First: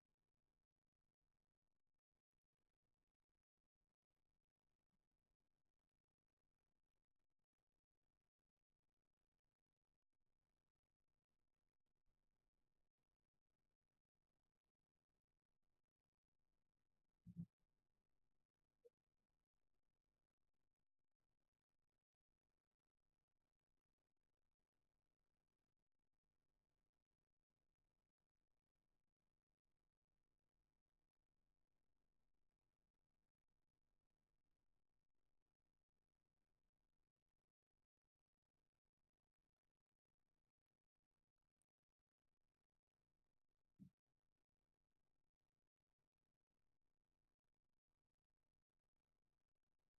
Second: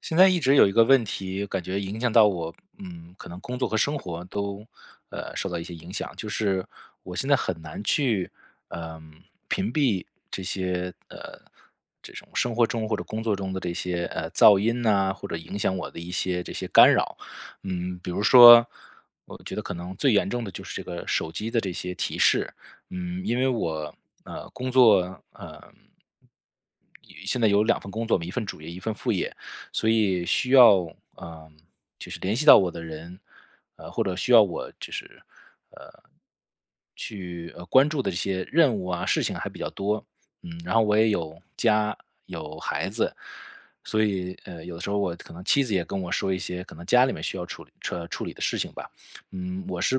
现在一直有一个问题，感觉影响到我，可能工作和生活都，受到一些影响。就是我现在很难去，嗯、屏蔽这些，这种生活中或者工作中的这些，噪音呐、或者影响我的一些这些干扰。比如说，我觉得可能最严重的就是这个手机的这些提示。因为我，工作。现在有两份工作嘛，一份主业，一份副业。所以需要嗯、呃就是联系到我的人，或者需要我就是呃去关注的这些任务啊事情还比较多。然后我也有家，有孩子，所以有的时候我可能妻子也跟我说一些可能家里面需要处理处理的事情吧。嗯，我是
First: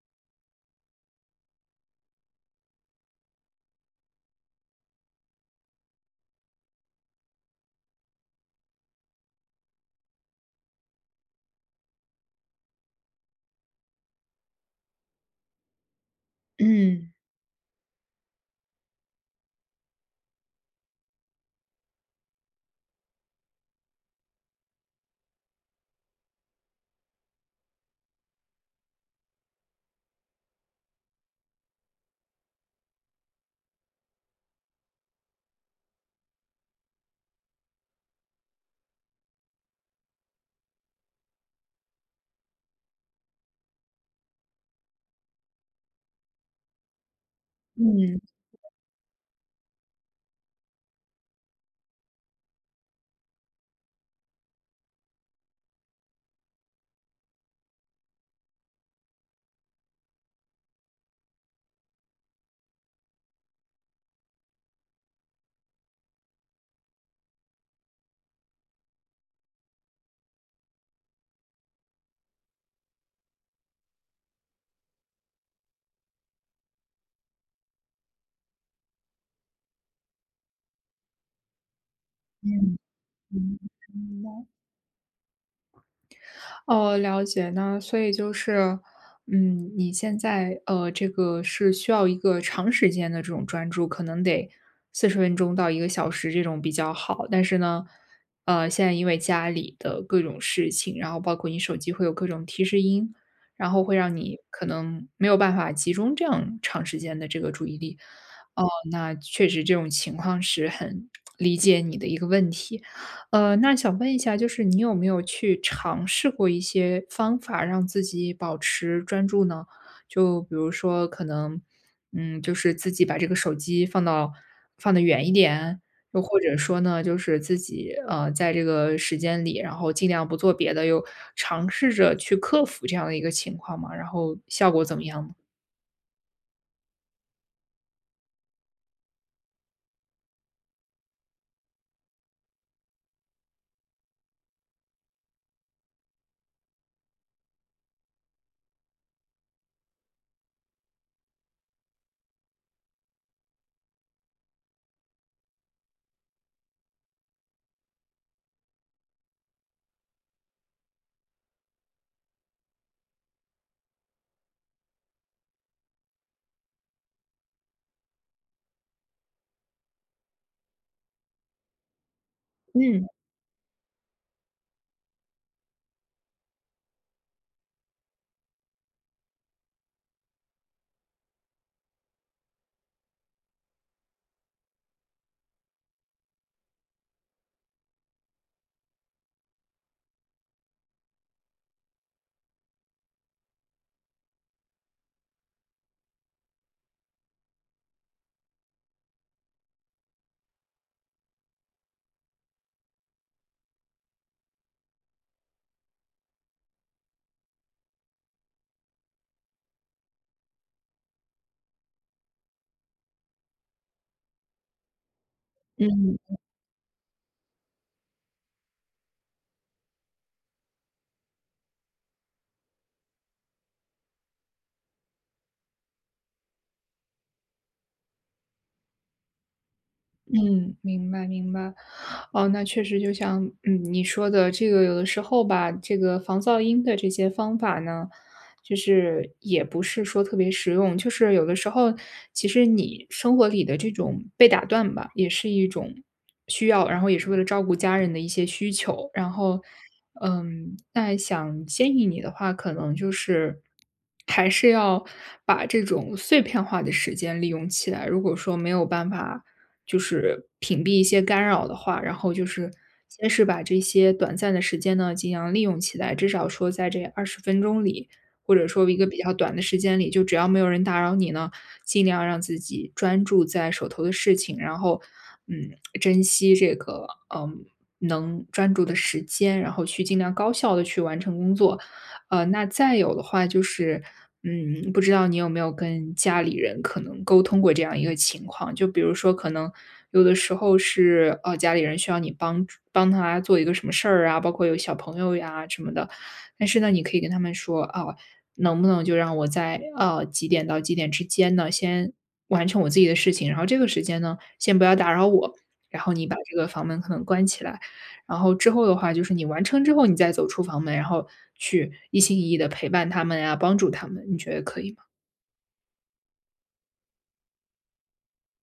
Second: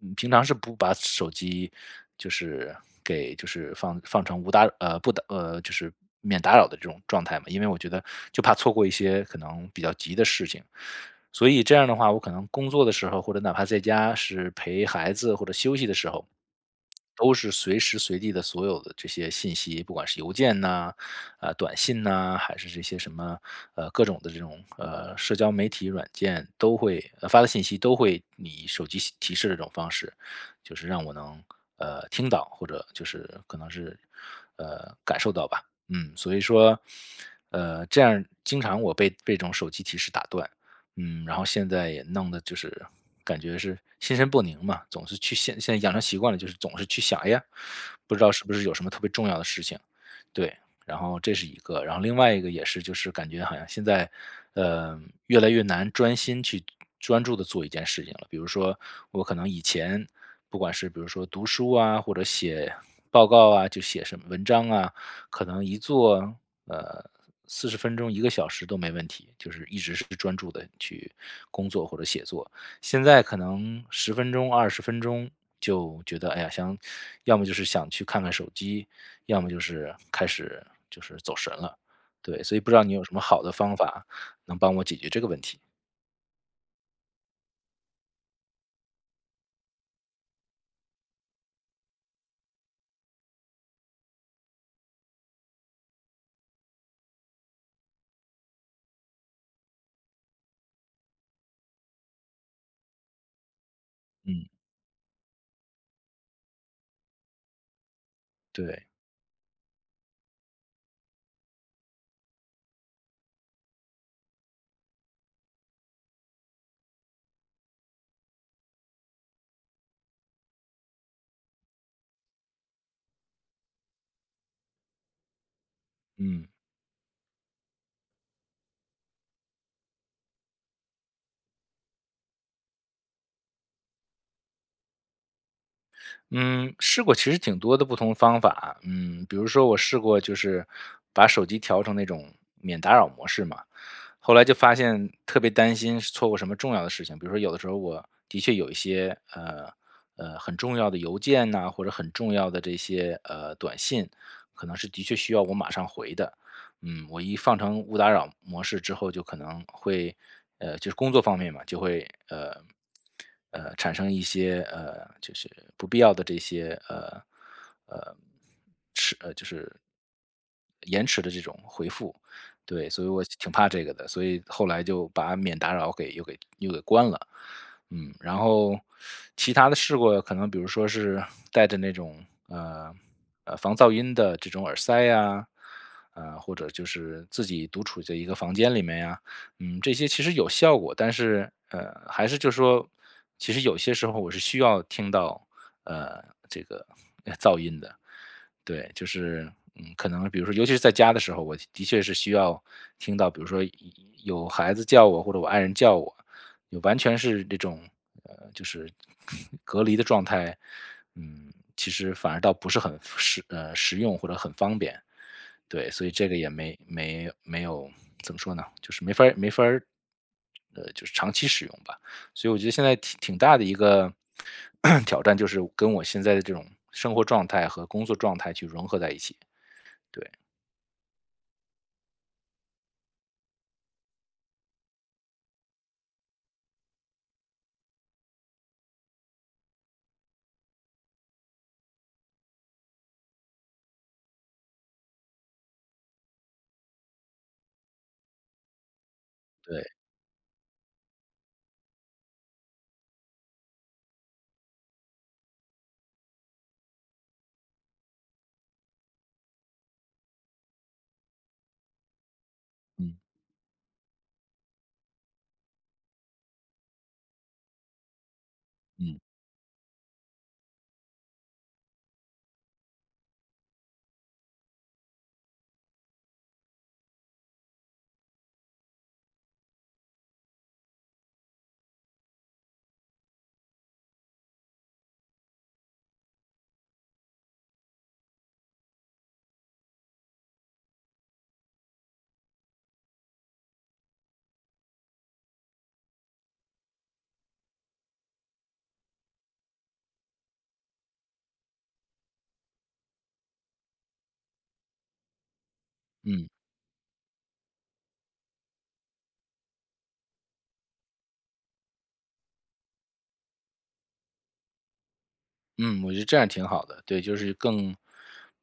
嗯平常是不把手机就是给就是放成无打呃不打呃就是免打扰的这种状态嘛，因为我觉得就怕错过一些可能比较急的事情，所以这样的话，我可能工作的时候或者哪怕在家是陪孩子或者休息的时候，嗯，都是随时随地的所有的这些信息，不管是邮件呐、短信呐、还是这些什么各种的这种社交媒体软件都会、发的信息都会以手机信提示的这种方式，就是让我能听到或者就是可能是感受到吧。所以说这样经常我被这种手机提示打断。然后现在也弄得就是感觉是心神不宁嘛，总是去现在养成习惯了，就是总是去想，哎呀，不嗯，知道是不是有什么特别重要的事情。对。然后这是一个，然后另外一个也是就是感觉好像现在，呃，越来越难专心去专注的做一件事情了。比如说我可能以前不管是比如说读书啊，或者写报告啊，就写什么文章啊，可能一做，呃40分钟、1个小时都没问题，就是一直是专注的去工作或者写作。现在可能十分钟、20分钟就觉得，哎呀，想要么就是想去看看手机，要么就是开始就是走神了。对，所以不知嗯，道你有什么好的嗯，方法明白。能帮我解决这个问题？哦，了解。那所以就是，你现在，这个是需要一个长时间的这种专注，可能得40分钟到1个小时这种比较好。但是呢，现在因为家里的各种事情，然后包括你手机会有各种提示音，然后会让你嗯。可能没有办法集中这样长时间的这个注意力。哦，对。那确实这种情况是很理解你的一个问题。那想问一下，就是你有没有去尝试过一些方法让自己保持专注呢？就比如说，可能，就是自己把这个手机放到放得远一点，又或嗯。者说呢，就是自己在这个时间里，然后尽量不做别的，又尝试着去克服这样的一个情况嘛，然后效果怎么样呢？嗯，试过其实挺多的不同方法,比如说我试过就是把手机调成那种免打扰模式嘛，后来就发现特别担心是错过什么重要的事情，比如说有的时候我的确有一些很重要的邮件呐、或者很重要的这些短信，可能是的确需要我马上回的。我一放成勿打扰模式之后，就可能会就是工作方面嘛，就会产生一些就是不必要的这些呃呃迟呃就是延迟的这种回复。对，所嗯以我挺怕这个的，所以后来就把免打扰给又给关了。然后其他的试过，可能比如说是带着那种防噪音的这种耳塞呀、或者就是自己独处在一个房间里面呀,这些其实有效果，但是还是就说，其实有些时候我是需要听到呃这个噪音的。对，就是,可能比如说，尤其是在家的时候，我的确是需要听到，比如说有孩子叫我，或者我爱人叫我，有完全是这种,就是 隔离的状态，嗯，其实反而倒不是很实用或者很方便。对，所以嗯，这个也没有怎么说呢，就是没法儿就是长期使用吧。所以我觉得现在挺大的一个 挑战，就是跟我现在的这种生活状态和工作状态去融合在一起。对嗯，明白明白。哦，那确实就像，你说的这个有的时候吧，这个防噪音的这些方法呢，就是也不是说特别实用。就是有的时候，其实你生活里的这种被打断吧，也是一种需要，然后也是为了照顾家人的一些需求。然后，对。那想建议你的话，可能就是还是要把这种碎片化的时间利用起来。如果说没有办法就是屏蔽一些干扰的话，然后就是嗯先是把这些短暂的时间呢，尽量利用起来，至少说在这20分钟里，或者说一个比嗯较短的时间里，就只要没有人打扰你呢，尽量让自己专注在手头的事情，然后，嗯，珍惜这个，嗯，能专注的时间，然后去尽量高效的去完成工作。那再有的话就是不知道你有没有跟家里人可能沟通过这样一个情况？就比如说，可能有的时候是，家里人需要你帮助帮他做一个什么事儿啊，包括有小朋友呀什么的，但是呢，你可以跟他们说，啊，能不能就让我在几点到几点之间呢，先完成我自己的事情，然后这个时间呢，先不要打扰我，然后你把嗯。这个房门可能关起来。然后之后的话，就是你完成之后，你再走出房门，然后去一心一意的陪伴他们呀，帮助他们，你觉得可以吗？嗯，我觉得这样挺好的。对，就是更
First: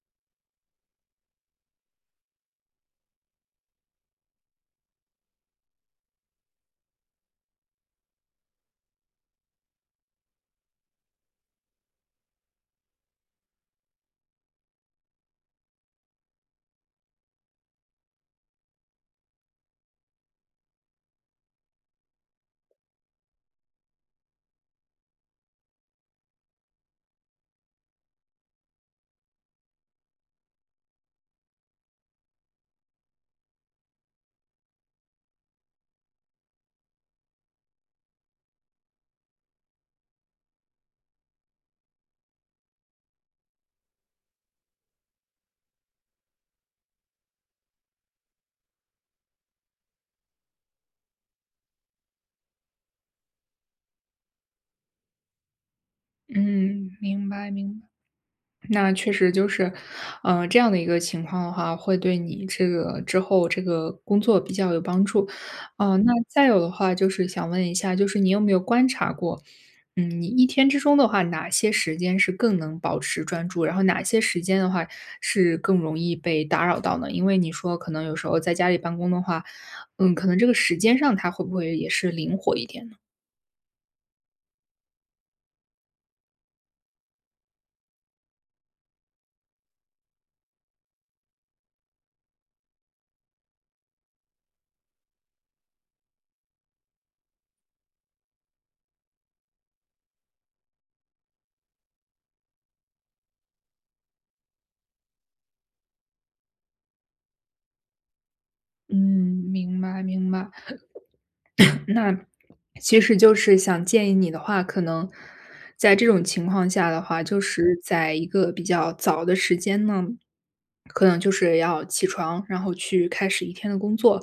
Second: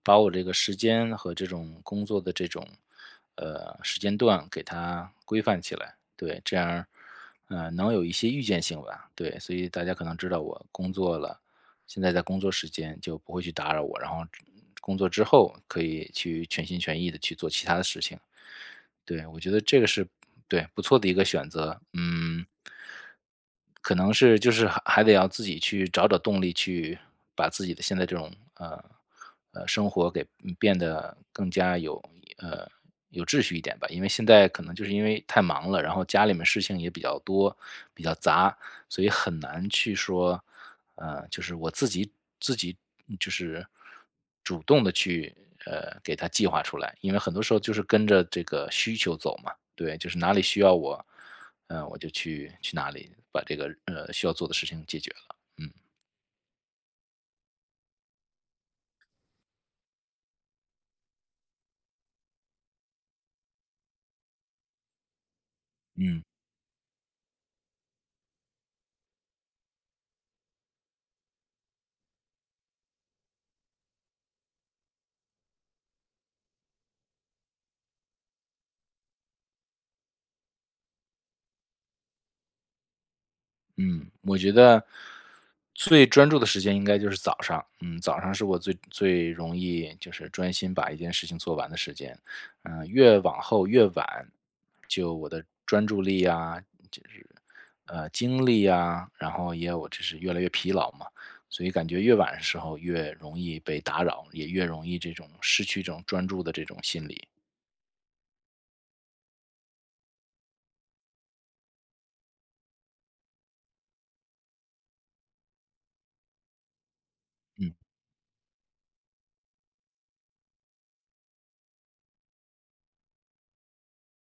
把我这个时间和这种工作的这种,时间段给它规范起来。对，这样能有一些预见性吧。对，所以大家可能知道我工作了，现在在工作时间就不会去打扰我，然后工作之后可以去全心全意的去做其他的事情。对，我觉得这个是，对，不错的一个选择。嗯，可能是就是还得要自己去找找动力，去把自己的现在这种生活给变得更加呃有秩序一点吧。因为现在可能就是因为太忙了，然后家里面事情也比较多，比较杂，所以很难去说,就是我自己就是主动的去给它计划出来，因为很多时候就是跟着这个需求走嘛，对，就是哪里需要我,我就去哪里把这个需要做的事情解决了。嗯嗯，明白明白。那确实就是，这样的一个情况的话，会对你这个之后这个工作比较有帮助。那嗯。再有的话就是想问一下，就是你有没有观察过，你一天之中的话，哪些时间是更能保持专注，然后哪些时间的话是更容易被打扰到呢？因为你说可能有时候在家里办公的话，可能这个时间上它会不会也是灵活一点呢？嗯，我觉得最专注的时间应该就是早上。嗯，早上是我最最容易就是专心把一件事情做完的时间。越往后越晚，就我的专注力啊，就是精力啊，然后也有就是越来越疲劳嘛。所以感觉越晚的时候越容易被打扰，也越容易这种失去这种专注的这种心理。嗯，明白明白。那其实就是想建议你的话，可能在这种情况下的话，就嗯是在一个比较早的时间呢，可能就是要起床，然后去开始一天的工作。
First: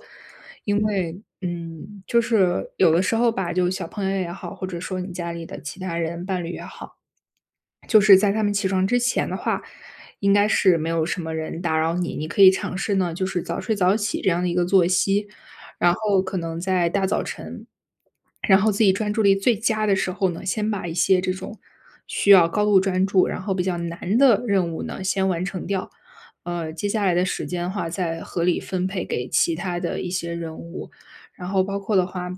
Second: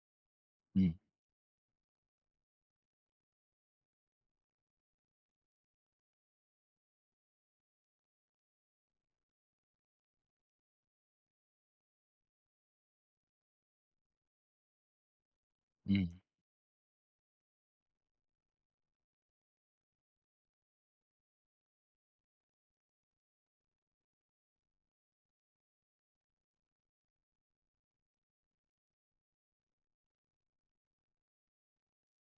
因嗯为，就是有的时候吧，就小朋友也好，或者说你家里的其他人、伴侣也好，就是在他们起床之前的话，应该是没有什么人打扰你，你可以尝试呢，就是早睡早起这样的一个作息。然嗯后可能在大早晨，然后自己专注力最佳的时候呢，先把一些这种需要高度专注，然后比较难的任务呢，先完成掉。接下来的时间的话，再合理分配给其他的一些任务。然后包括的话，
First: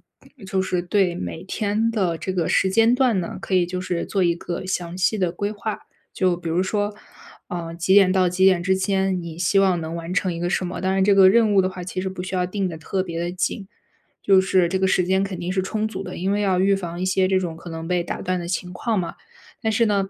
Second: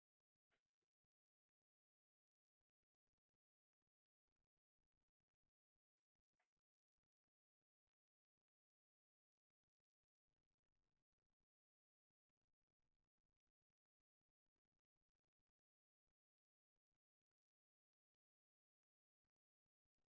就是对每天的这个时间段呢，可以就是做一个详细的规划。就比如说，几点到几点之间，你希望能完成一个什么？当然，这个任务的话，其实不需要定的特别的紧，就是这个时间肯定是充足的，因为要预防一些这种可能被打断的情况嘛。但是呢，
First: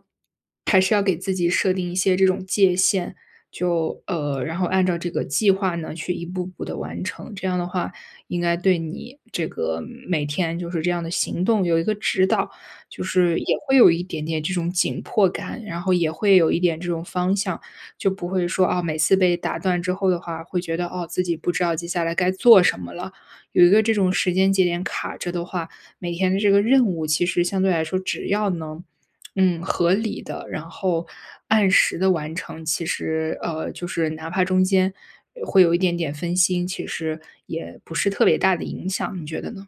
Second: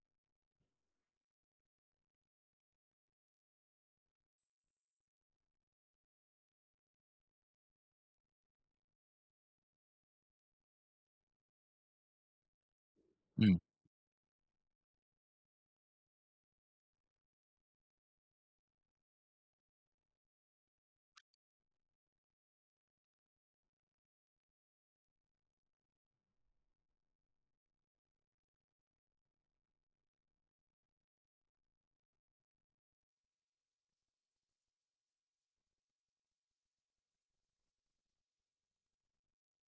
还是要给自己设定一些这种界限，就然后按照这个计划呢，去一步步的完成。这样的话，应该对你这个每天就是这样的行动有一个指导，就是也嗯。会有一点点这种紧迫感，然后也会有一点这种方向，就不会说啊，每次被打断之后的话，会觉得哦，自己不知道接下来该做什么了，有一个这种时间节点卡着的话，每天的这个任务，其实相对来说只要能，合理的，然后按时的完成，其实，就是哪怕中间会有一点点分心，其实也不是特别大的影响，你觉得呢？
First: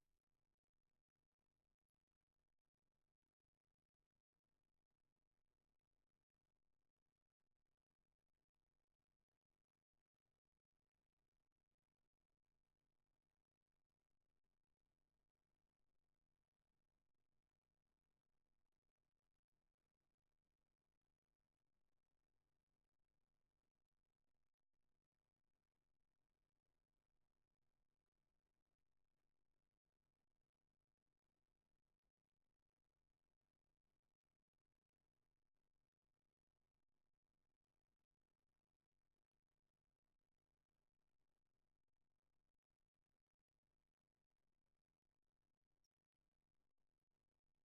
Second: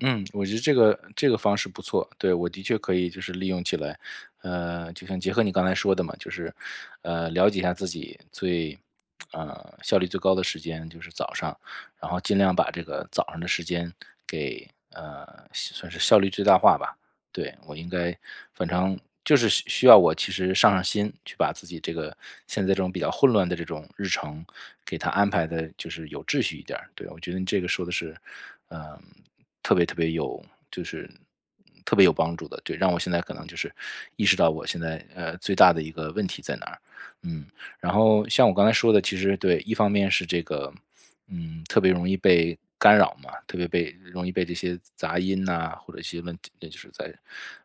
嗯，我觉得这个方式不错，对，我的确可以就是利用起来,就像结合你刚才说的嘛，就是,了解一下自己最,效率最高的时间就是早上，然后尽量把这个早上的时间给,算是效率最大化吧，对，我应该反正就是需要我其实上上心，去把自己这个现在这种比较混乱的这种日程，给它安排的就是有秩序一点儿。对，我觉得你这个说的是，嗯，特别特别就是有帮助的。对，让我现在可能就是意识到我现在,最大的一个问题在哪儿。嗯，然后像我刚才说的，其实对，一方面是这个特别容易被干扰嘛，特别被容易被这些杂音呐，或者一些问题，那就是在，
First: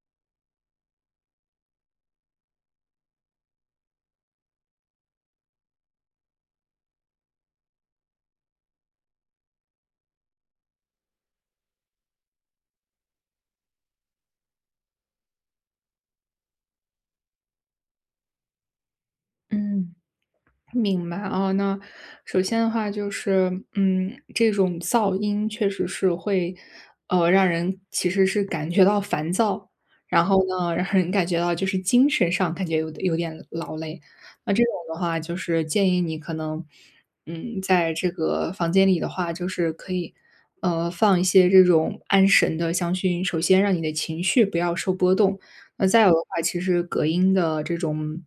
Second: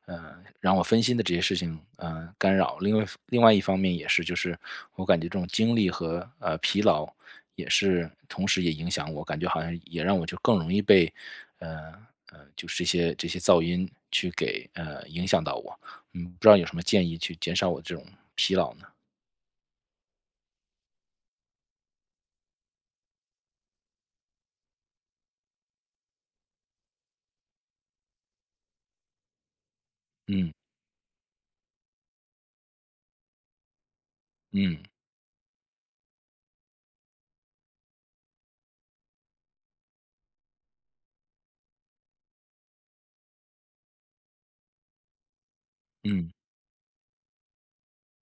呃，让我分心的这些事情,干扰。另外一方面也是，就是我感觉这种精力和疲劳也是，同时也影响我，感觉好像也让我就更容易被，呃就是这些噪音去给影响到我。不知道有什么建议去减少我这种疲劳呢？嗯。明白啊，那首先的话就是，这种噪音确实是会，让人其实是感觉到烦躁，然后呢，让人感觉到就是精神上感觉有点劳累。那这种嗯的话，就是建议你可能，在这个房间里的话，就是可以，放一些这种安神的香薰，首先让你的情绪不要受波动，那再有的嗯话，嗯其实隔音的这种，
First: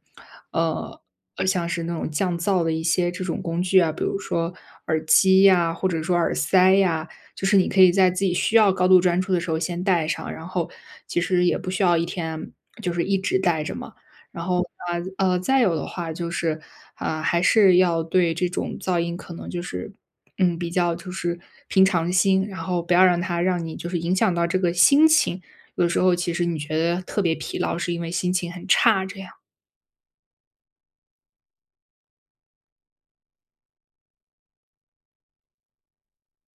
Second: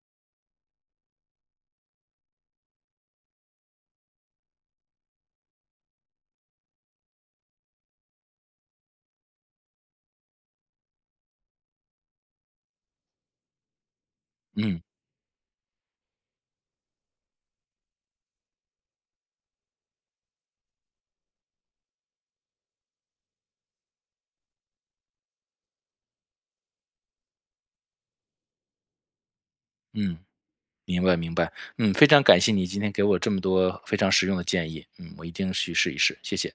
呃，像是那种降噪的一些这种工具啊，比如说耳机呀，或者说耳塞呀，就是你可以在自己需要高度专注的时候先戴上，然后其实也不需要一天就是一直戴着嘛。然后嗯嗯。啊，再有的话就是，啊，还是要对这种噪音可能就是，比较就是平常心，然后不要让它让你就是影响到这个心情。有时候其实你觉得特别疲劳，是因为心情很差这样。嗯，明白明白，非常感谢你今天给我这么多非常实用的建议,我一定去试一试，谢谢。